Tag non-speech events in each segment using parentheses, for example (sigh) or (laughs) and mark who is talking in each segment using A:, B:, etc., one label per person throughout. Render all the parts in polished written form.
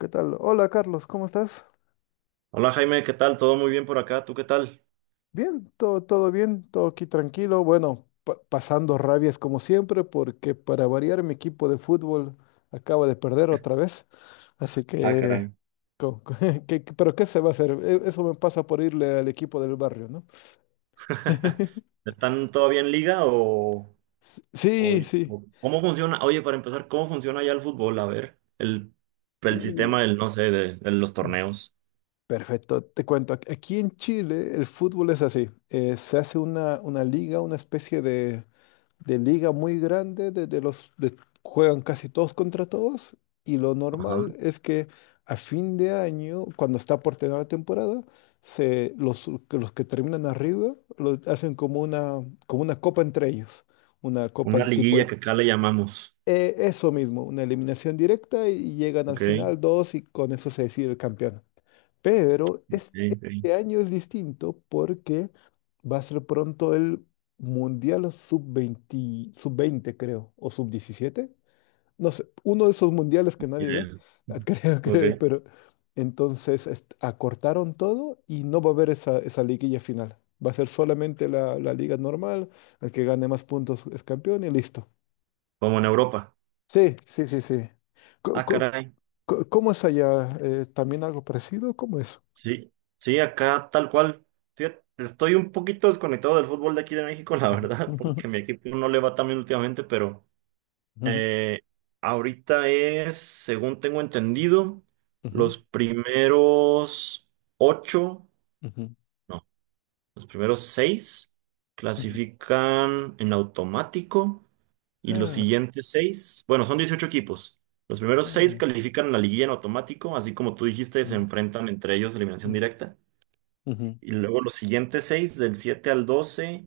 A: ¿Qué tal? Hola Carlos, ¿cómo estás?
B: Hola Jaime, ¿qué tal? ¿Todo muy bien por acá? ¿Tú qué tal?
A: Bien, todo bien, todo aquí tranquilo. Bueno, pasando rabias como siempre, porque para variar mi equipo de fútbol acaba de perder otra vez. Así
B: Ah,
A: que,
B: caray.
A: co- co- (laughs) pero ¿qué se va a hacer? Eso me pasa por irle al equipo del barrio, ¿no? (laughs)
B: (laughs) ¿Están todavía en liga o-
A: Sí, sí.
B: o cómo funciona? Oye, para empezar, ¿cómo funciona ya el fútbol? A ver, el sistema del, no sé, de los
A: Uh.
B: torneos.
A: Perfecto, te cuento, aquí en Chile el fútbol es así, se hace una liga, una especie de liga muy grande, de, juegan casi todos contra todos y lo normal
B: Ajá.
A: es que a fin de año, cuando está por terminar la temporada, se, los que terminan arriba lo hacen como una copa entre ellos, una copa
B: Una
A: de
B: liguilla que acá le llamamos.
A: eso mismo, una eliminación directa y llegan al
B: Ok,
A: final dos y con eso se decide el campeón. Pero este,
B: ok, ok.
A: este año es distinto porque va a ser pronto el Mundial sub-20 sub-20 creo, o sub-17. No sé, uno de esos mundiales que nadie ve,
B: Bien.
A: (laughs)
B: Ok,
A: pero entonces acortaron todo y no va a haber esa, esa liguilla final. Va a ser solamente la, la liga normal, el que gane más puntos es campeón y listo.
B: como en Europa.
A: Sí, sí, sí, sí. Co-
B: Ah,
A: co-
B: caray.
A: ¿Cómo es allá? ¿También algo parecido? ¿Cómo es?
B: Sí, sí, acá tal cual. Fíjate, estoy un poquito desconectado del fútbol de aquí de México, (laughs) la verdad,
A: (laughs)
B: porque mi equipo no le va tan bien últimamente, pero... Eh, ahorita es, según tengo entendido,
A: Ujú,
B: los primeros ocho,
A: ujú,
B: no, los primeros seis
A: ujú.
B: clasifican en automático y los
A: Ah,
B: siguientes seis, bueno, son 18 equipos. Los primeros
A: ah,
B: seis
A: ya.
B: califican a la liguilla en automático, así como tú dijiste, se
A: Mm,
B: enfrentan entre ellos eliminación
A: mm,
B: directa.
A: ujú,
B: Y luego los siguientes seis, del 7 al 12,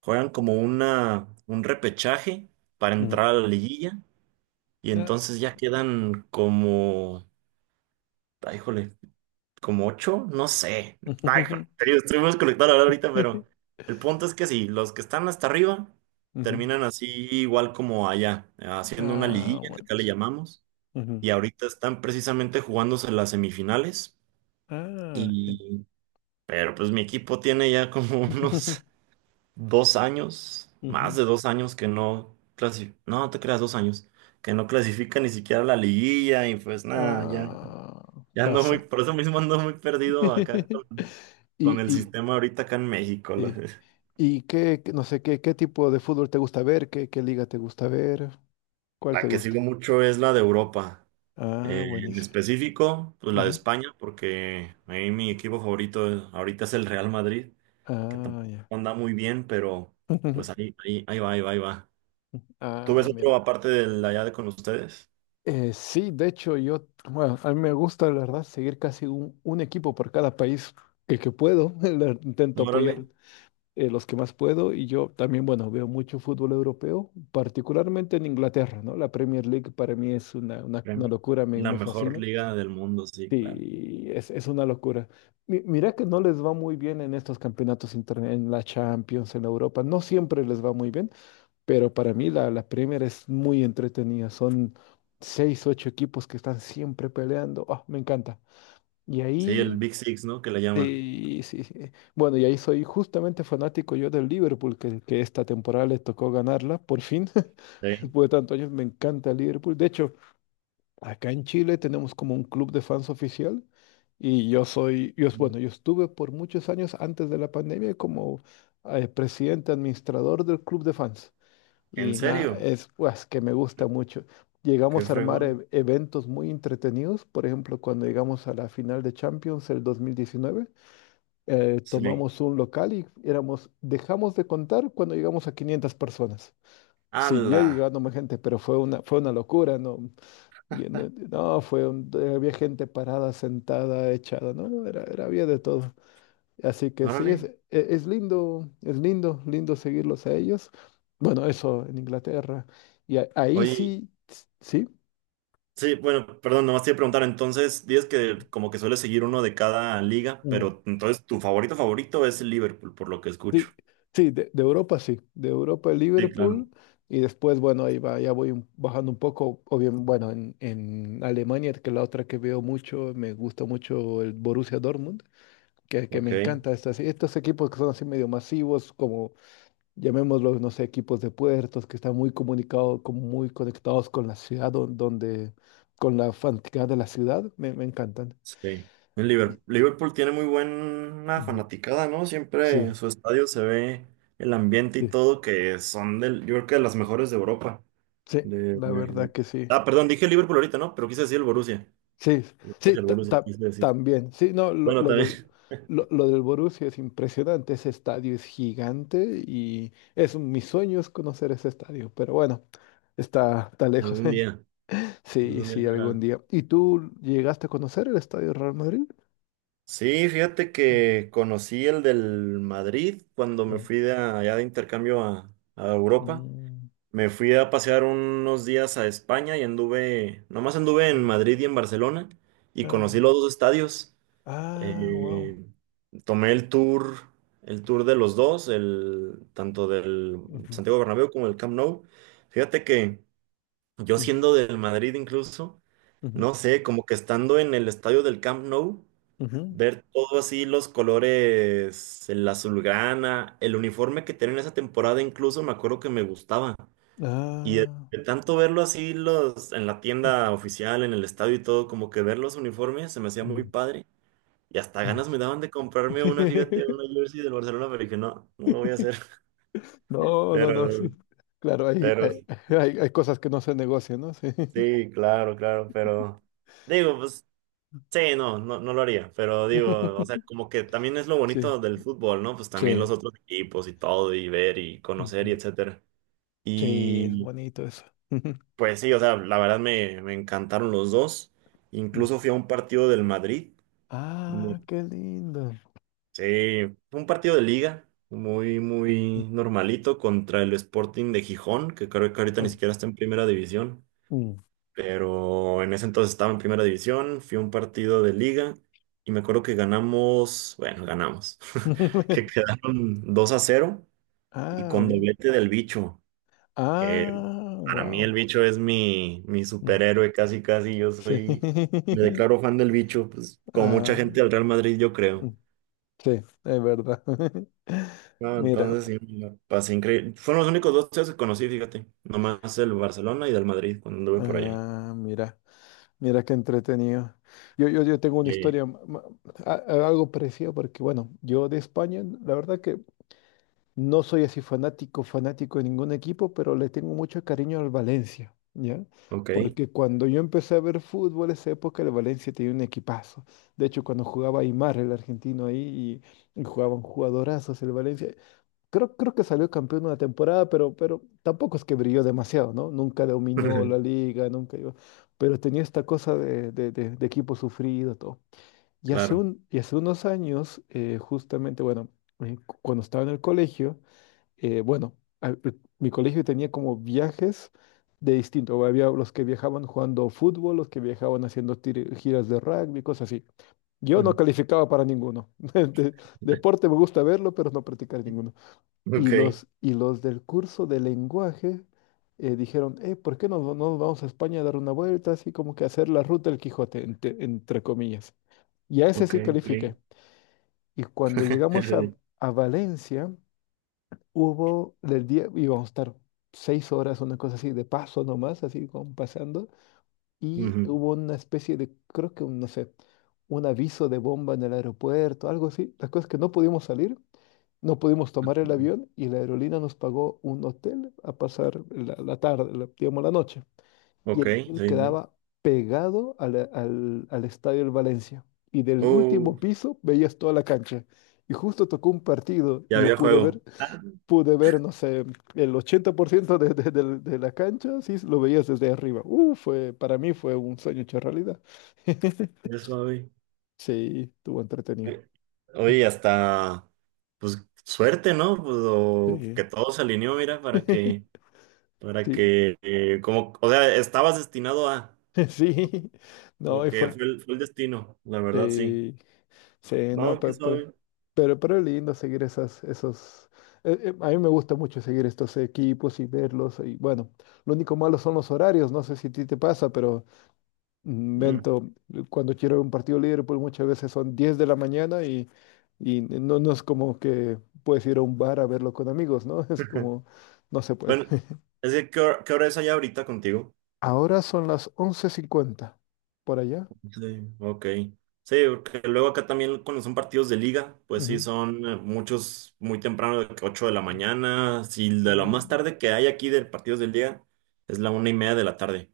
B: juegan como un repechaje para entrar
A: mm.
B: a la liguilla. Y
A: Ah,
B: entonces ya quedan como, ay, híjole, como ocho, no sé. Ay, híjole,
A: ujú,
B: te digo, estoy muy desconectado ahora
A: ujú.
B: ahorita, pero
A: (laughs)
B: el punto es que sí, los que están hasta arriba
A: ujú.
B: terminan así igual como allá, haciendo una
A: Ah,
B: liguilla, que acá le
A: buenísimo.
B: llamamos,
A: Ujú.
B: y ahorita están precisamente jugándose las semifinales,
A: Ah,
B: y, pero pues mi equipo tiene ya como (laughs)
A: (laughs)
B: unos 2 años, más
A: Ujú.
B: de 2 años que no clasifica, no, no te creas, 2 años que no clasifica ni siquiera a la liguilla y pues nada, ya.
A: Ah,
B: Ya ando muy,
A: pasa.
B: por eso mismo ando muy perdido acá con,
A: (laughs) Y,
B: el
A: y,
B: sistema ahorita acá en México.
A: y, y qué, no sé, qué, qué tipo de fútbol te gusta ver, qué, qué liga te gusta ver, cuál te
B: La que
A: gusta.
B: sigo mucho es la de Europa.
A: Ah,
B: En
A: buenísimo.
B: específico, pues la de
A: Ujú.
B: España, porque ahí mi equipo favorito ahorita es el Real Madrid, que tampoco
A: Ah, ya.
B: anda muy bien, pero pues
A: (laughs)
B: ahí, ahí, ahí va, ahí va, ahí va. ¿Tú ves
A: Ah,
B: otro
A: mira.
B: aparte del allá de con ustedes?
A: Sí, de hecho, yo, bueno, a mí me gusta, la verdad, seguir casi un equipo por cada país que puedo. (laughs) Intento
B: Órale.
A: apoyar, los que más puedo, y yo también, bueno, veo mucho fútbol europeo, particularmente en Inglaterra, ¿no? La Premier League para mí es una
B: Premier-
A: locura, me,
B: la
A: me
B: mejor
A: fascina.
B: liga del mundo, sí, claro.
A: Sí, es una locura. Mira que no les va muy bien en estos campeonatos internet, en la Champions, en Europa, no siempre les va muy bien, pero para mí la, la Premier es muy entretenida. Son seis, ocho equipos que están siempre peleando. Ah, me encanta. Y
B: Sí, el
A: ahí,
B: Big Six, ¿no? Que le llaman.
A: sí, sí, sí. Bueno, y ahí soy justamente fanático yo del Liverpool, que esta temporada le tocó ganarla, por fin. (laughs)
B: Sí.
A: Después de tantos años me encanta el Liverpool. De hecho, acá en Chile tenemos como un club de fans oficial. Y yo soy, yo, bueno, yo estuve por muchos años antes de la pandemia como, presidente administrador del club de fans.
B: ¿En
A: Y nada,
B: serio?
A: es pues, que me gusta mucho.
B: Qué
A: Llegamos a armar
B: fregón.
A: eventos muy entretenidos. Por ejemplo, cuando llegamos a la final de Champions el 2019,
B: Sí.
A: tomamos un local y éramos, dejamos de contar cuando llegamos a 500 personas. Siguió
B: ¡Hala!
A: llegando más gente, pero fue una locura, ¿no? No, había gente parada, sentada, echada, ¿no? Era, era, había de todo. Así que sí, es,
B: Órale.
A: es lindo, lindo seguirlos a ellos. Bueno, eso en Inglaterra. Y ahí
B: Oye,
A: sí, sí.
B: sí, bueno, perdón, nomás te iba a preguntar. Entonces, dices que como que suele seguir uno de cada liga,
A: Mm.
B: pero entonces tu favorito favorito es el Liverpool, por lo que escucho.
A: Sí, sí, de Europa sí, de Europa
B: Sí, claro.
A: Liverpool. Y después, bueno, ahí va, ya voy bajando un poco, o bien, bueno, en Alemania, que la otra que veo mucho, me gusta mucho el Borussia Dortmund, que me
B: Ok,
A: encanta estos, estos equipos que son así medio masivos, como llamémoslos, no sé, equipos de puertos que están muy comunicados, como muy conectados con la ciudad, donde, con la fanaticada de la ciudad, me encantan.
B: sí. El
A: Y-
B: Liverpool, Liverpool tiene muy buena
A: Ujú.
B: fanaticada, ¿no? Siempre
A: Sí,
B: en su estadio se ve el ambiente y
A: sí,
B: todo, que son del, yo creo que de las mejores de Europa.
A: sí,
B: De,
A: la
B: de-
A: verdad que sí.
B: Ah, perdón, dije Liverpool ahorita, ¿no? Pero quise decir el Borussia.
A: Sí,
B: Pues
A: sí,
B: el Borussia, quise decir.
A: también. Sí, no,
B: Bueno, también.
A: lo del Borussia es impresionante, ese estadio es gigante y es mi sueño es conocer ese estadio, pero bueno, está, está
B: (laughs)
A: lejos.
B: Algún
A: (laughs)
B: día,
A: Sí,
B: algún día
A: sí, algún
B: hará.
A: día. ¿Y tú llegaste a conocer el estadio Real Madrid?
B: Sí, fíjate que conocí el del Madrid cuando me
A: Mm.
B: fui de allá de intercambio a Europa.
A: Mm,
B: Me fui a pasear unos días a España y nomás anduve en
A: mm.
B: Madrid y en Barcelona y conocí
A: Ah,
B: los dos estadios.
A: ah, wow.
B: Eh, tomé el tour de los dos, tanto del
A: Ujú,
B: Santiago Bernabéu como el Camp Nou. Fíjate que yo
A: ujú,
B: siendo del Madrid incluso,
A: ujú,
B: no sé, como que estando en el estadio del Camp Nou.
A: ujú.
B: Ver todo así, los colores, el azulgrana, el uniforme que tienen esa temporada, incluso me acuerdo que me gustaba. Y
A: Ah,
B: de tanto verlo así los, en la
A: mm,
B: tienda oficial, en el estadio y todo, como que ver los uniformes se me hacía muy
A: mm,
B: padre. Y hasta
A: mm.
B: ganas me daban de comprarme una, fíjate,
A: (laughs)
B: una jersey del Barcelona, pero dije, no, no lo voy a hacer. (laughs)
A: No, no, no. Sí.
B: Pero,
A: Claro, hay,
B: pero,
A: hay, hay, hay cosas que no se negocian, ¿no? Sí.
B: sí, claro, claro, pero digo, pues. Sí, no, no, no lo haría, pero digo, o sea,
A: (laughs)
B: como que también es lo
A: Sí,
B: bonito del fútbol, ¿no? Pues también
A: sí.
B: los otros equipos y todo, y ver y conocer y
A: Ujú.
B: etcétera.
A: Sí, es
B: Y
A: bonito eso. Ujú,
B: pues sí, o sea, la verdad me encantaron los dos.
A: mm.
B: Incluso fui a un partido del Madrid. Me-
A: Ah, qué lindo.
B: Sí, fue un partido de liga, muy,
A: Mm,
B: muy normalito contra el Sporting de Gijón, que creo que ahorita ni
A: ah,
B: siquiera está en primera división,
A: mm.
B: pero en ese entonces estaba en primera división, fui a un partido de liga y me acuerdo que ganamos, bueno, ganamos, (laughs) que
A: (laughs)
B: quedaron 2-0 y
A: Ah,
B: con
A: bien.
B: doblete del bicho, que
A: Ah,
B: para mí el
A: wow.
B: bicho es mi superhéroe casi casi,
A: Sí.
B: me
A: (laughs)
B: declaro fan del bicho, pues como mucha
A: Ah,
B: gente del Real Madrid yo
A: mm,
B: creo.
A: sí, es verdad. (laughs)
B: No,
A: Mira,
B: entonces sí, me la pasé increíble. Fueron los únicos dos tíos que conocí, fíjate. Nomás el Barcelona y del Madrid cuando anduve por allá.
A: ah, mira, mira qué entretenido. Yo tengo una
B: Sí.
A: historia, algo parecido, porque bueno, yo de España, la verdad que no soy así fanático, fanático de ningún equipo, pero le tengo mucho cariño al Valencia, ¿ya?
B: Ok.
A: Porque cuando yo empecé a ver fútbol, esa época el Valencia tenía un equipazo. De hecho, cuando jugaba Aymar, el argentino ahí, y jugaban jugadorazos el Valencia. Creo que salió campeón una temporada, pero tampoco es que brilló demasiado, ¿no? Nunca dominó la
B: (laughs)
A: liga, nunca iba. Pero tenía esta cosa de, de equipo sufrido, todo. Y hace
B: Claro.
A: un, y hace unos años, justamente, bueno, cuando estaba en el colegio, bueno, a- eh, mi colegio tenía como viajes de distinto. Había los que viajaban jugando fútbol, los que viajaban haciendo giras de rugby, cosas así. Yo no
B: (laughs)
A: calificaba para ninguno. (laughs) Deporte me gusta verlo, pero no practicar ninguno. Y
B: Ok,
A: los, y los del curso de lenguaje, dijeron, ¿por qué no, no nos vamos a España a dar una vuelta? Así como que hacer la ruta del Quijote, entre comillas. Y a ese
B: ok,
A: sí
B: ok.
A: califiqué. Y cuando llegamos
B: (laughs)
A: a Valencia, hubo del día, íbamos a estar 6 horas, una cosa así, de paso nomás, así como pasando y
B: Ujú.
A: hubo una especie de, creo que, un, no sé, un aviso de bomba en el aeropuerto, algo así. La cosa es que no pudimos salir, no pudimos tomar el avión y la aerolínea nos pagó un hotel a pasar la, la tarde, digamos la noche. Y
B: Ok,
A: el hotel
B: sí, sí.
A: quedaba pegado a al estadio del Valencia. Y del
B: Uh,
A: último piso veías toda la cancha. Y justo tocó un partido
B: ya
A: y yo
B: había
A: pude
B: juego.
A: ver,
B: Ah,
A: no sé, el 80% de, de la cancha, sí, lo veías desde arriba. Fue, para mí fue un sueño hecho realidad. (laughs)
B: qué suave.
A: Sí, estuvo entretenido.
B: Eh, Oye, hasta, pues, suerte, ¿no? Pues, o que
A: Sí.
B: todo se alineó, mira,
A: (laughs)
B: para
A: Sí,
B: que, como, o sea, estabas destinado a,
A: (laughs) sí, no,
B: como
A: y
B: que
A: fue,
B: fue el destino, la verdad, sí.
A: sí, sí, no,
B: No, qué suave.
A: pero, es lindo seguir esas, esos, a mí me gusta mucho seguir estos equipos y verlos, y bueno, lo único malo son los horarios, no sé si a ti te pasa, pero mm,
B: Mm.
A: Vento, cuando quiero ver un partido de Liverpool muchas veces son 10 de la mañana y no, no es como que puedes ir a un bar a verlo con amigos, ¿no? (laughs) Es
B: (laughs)
A: como, no se puede.
B: Bueno, es que, ¿qué hora es allá ahorita contigo?
A: Ahora son las 11:50 por allá.
B: Sí, ok. Sí, porque luego acá también cuando son partidos de liga, pues sí,
A: Ujú.
B: son muchos muy temprano, de que 8 de la mañana. Sí, de lo más
A: Mm.
B: tarde que hay aquí de partidos de liga es la 1:30 de la tarde.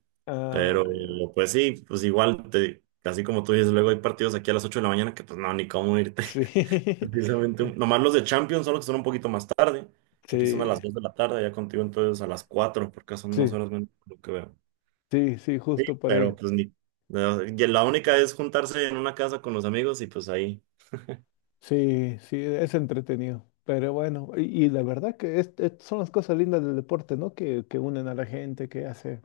B: Pero
A: Ah, ya.
B: pues sí, pues igual, así como tú dices, luego hay partidos aquí a las 8 de la mañana que pues no, ni cómo irte.
A: Sí. (laughs)
B: (laughs) Precisamente,
A: Co-
B: nomás los de Champions son los que son un poquito más tarde, que aquí son a
A: Sí.
B: las 2 de la tarde, ya contigo entonces a las 4 porque son dos
A: Sí,
B: horas menos lo que veo.
A: sí, sí,
B: Sí,
A: justo por ahí.
B: pero pues ni... no, y la única es juntarse en una casa con los amigos y pues ahí.
A: Sí, sí, es entretenido. Pero bueno, y la verdad que son las cosas lindas del deporte, ¿no? Que unen a la gente, que hace,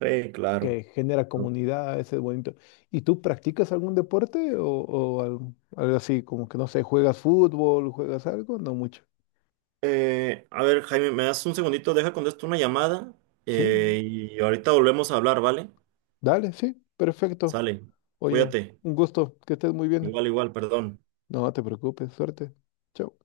B: Sí, claro.
A: que genera
B: ¿No?
A: comunidad, ese es bonito. ¿Y tú practicas algún deporte o algo, algo así, como que no sé, juegas fútbol, juegas algo? No mucho.
B: A ver, Jaime, me das un segundito, deja contesto una llamada
A: Sí,
B: y ahorita volvemos a hablar, ¿vale?
A: dale, sí, perfecto.
B: Sale,
A: Oye,
B: cuídate.
A: un gusto, que estés muy bien.
B: Igual, igual, perdón.
A: No te preocupes, suerte. Chao.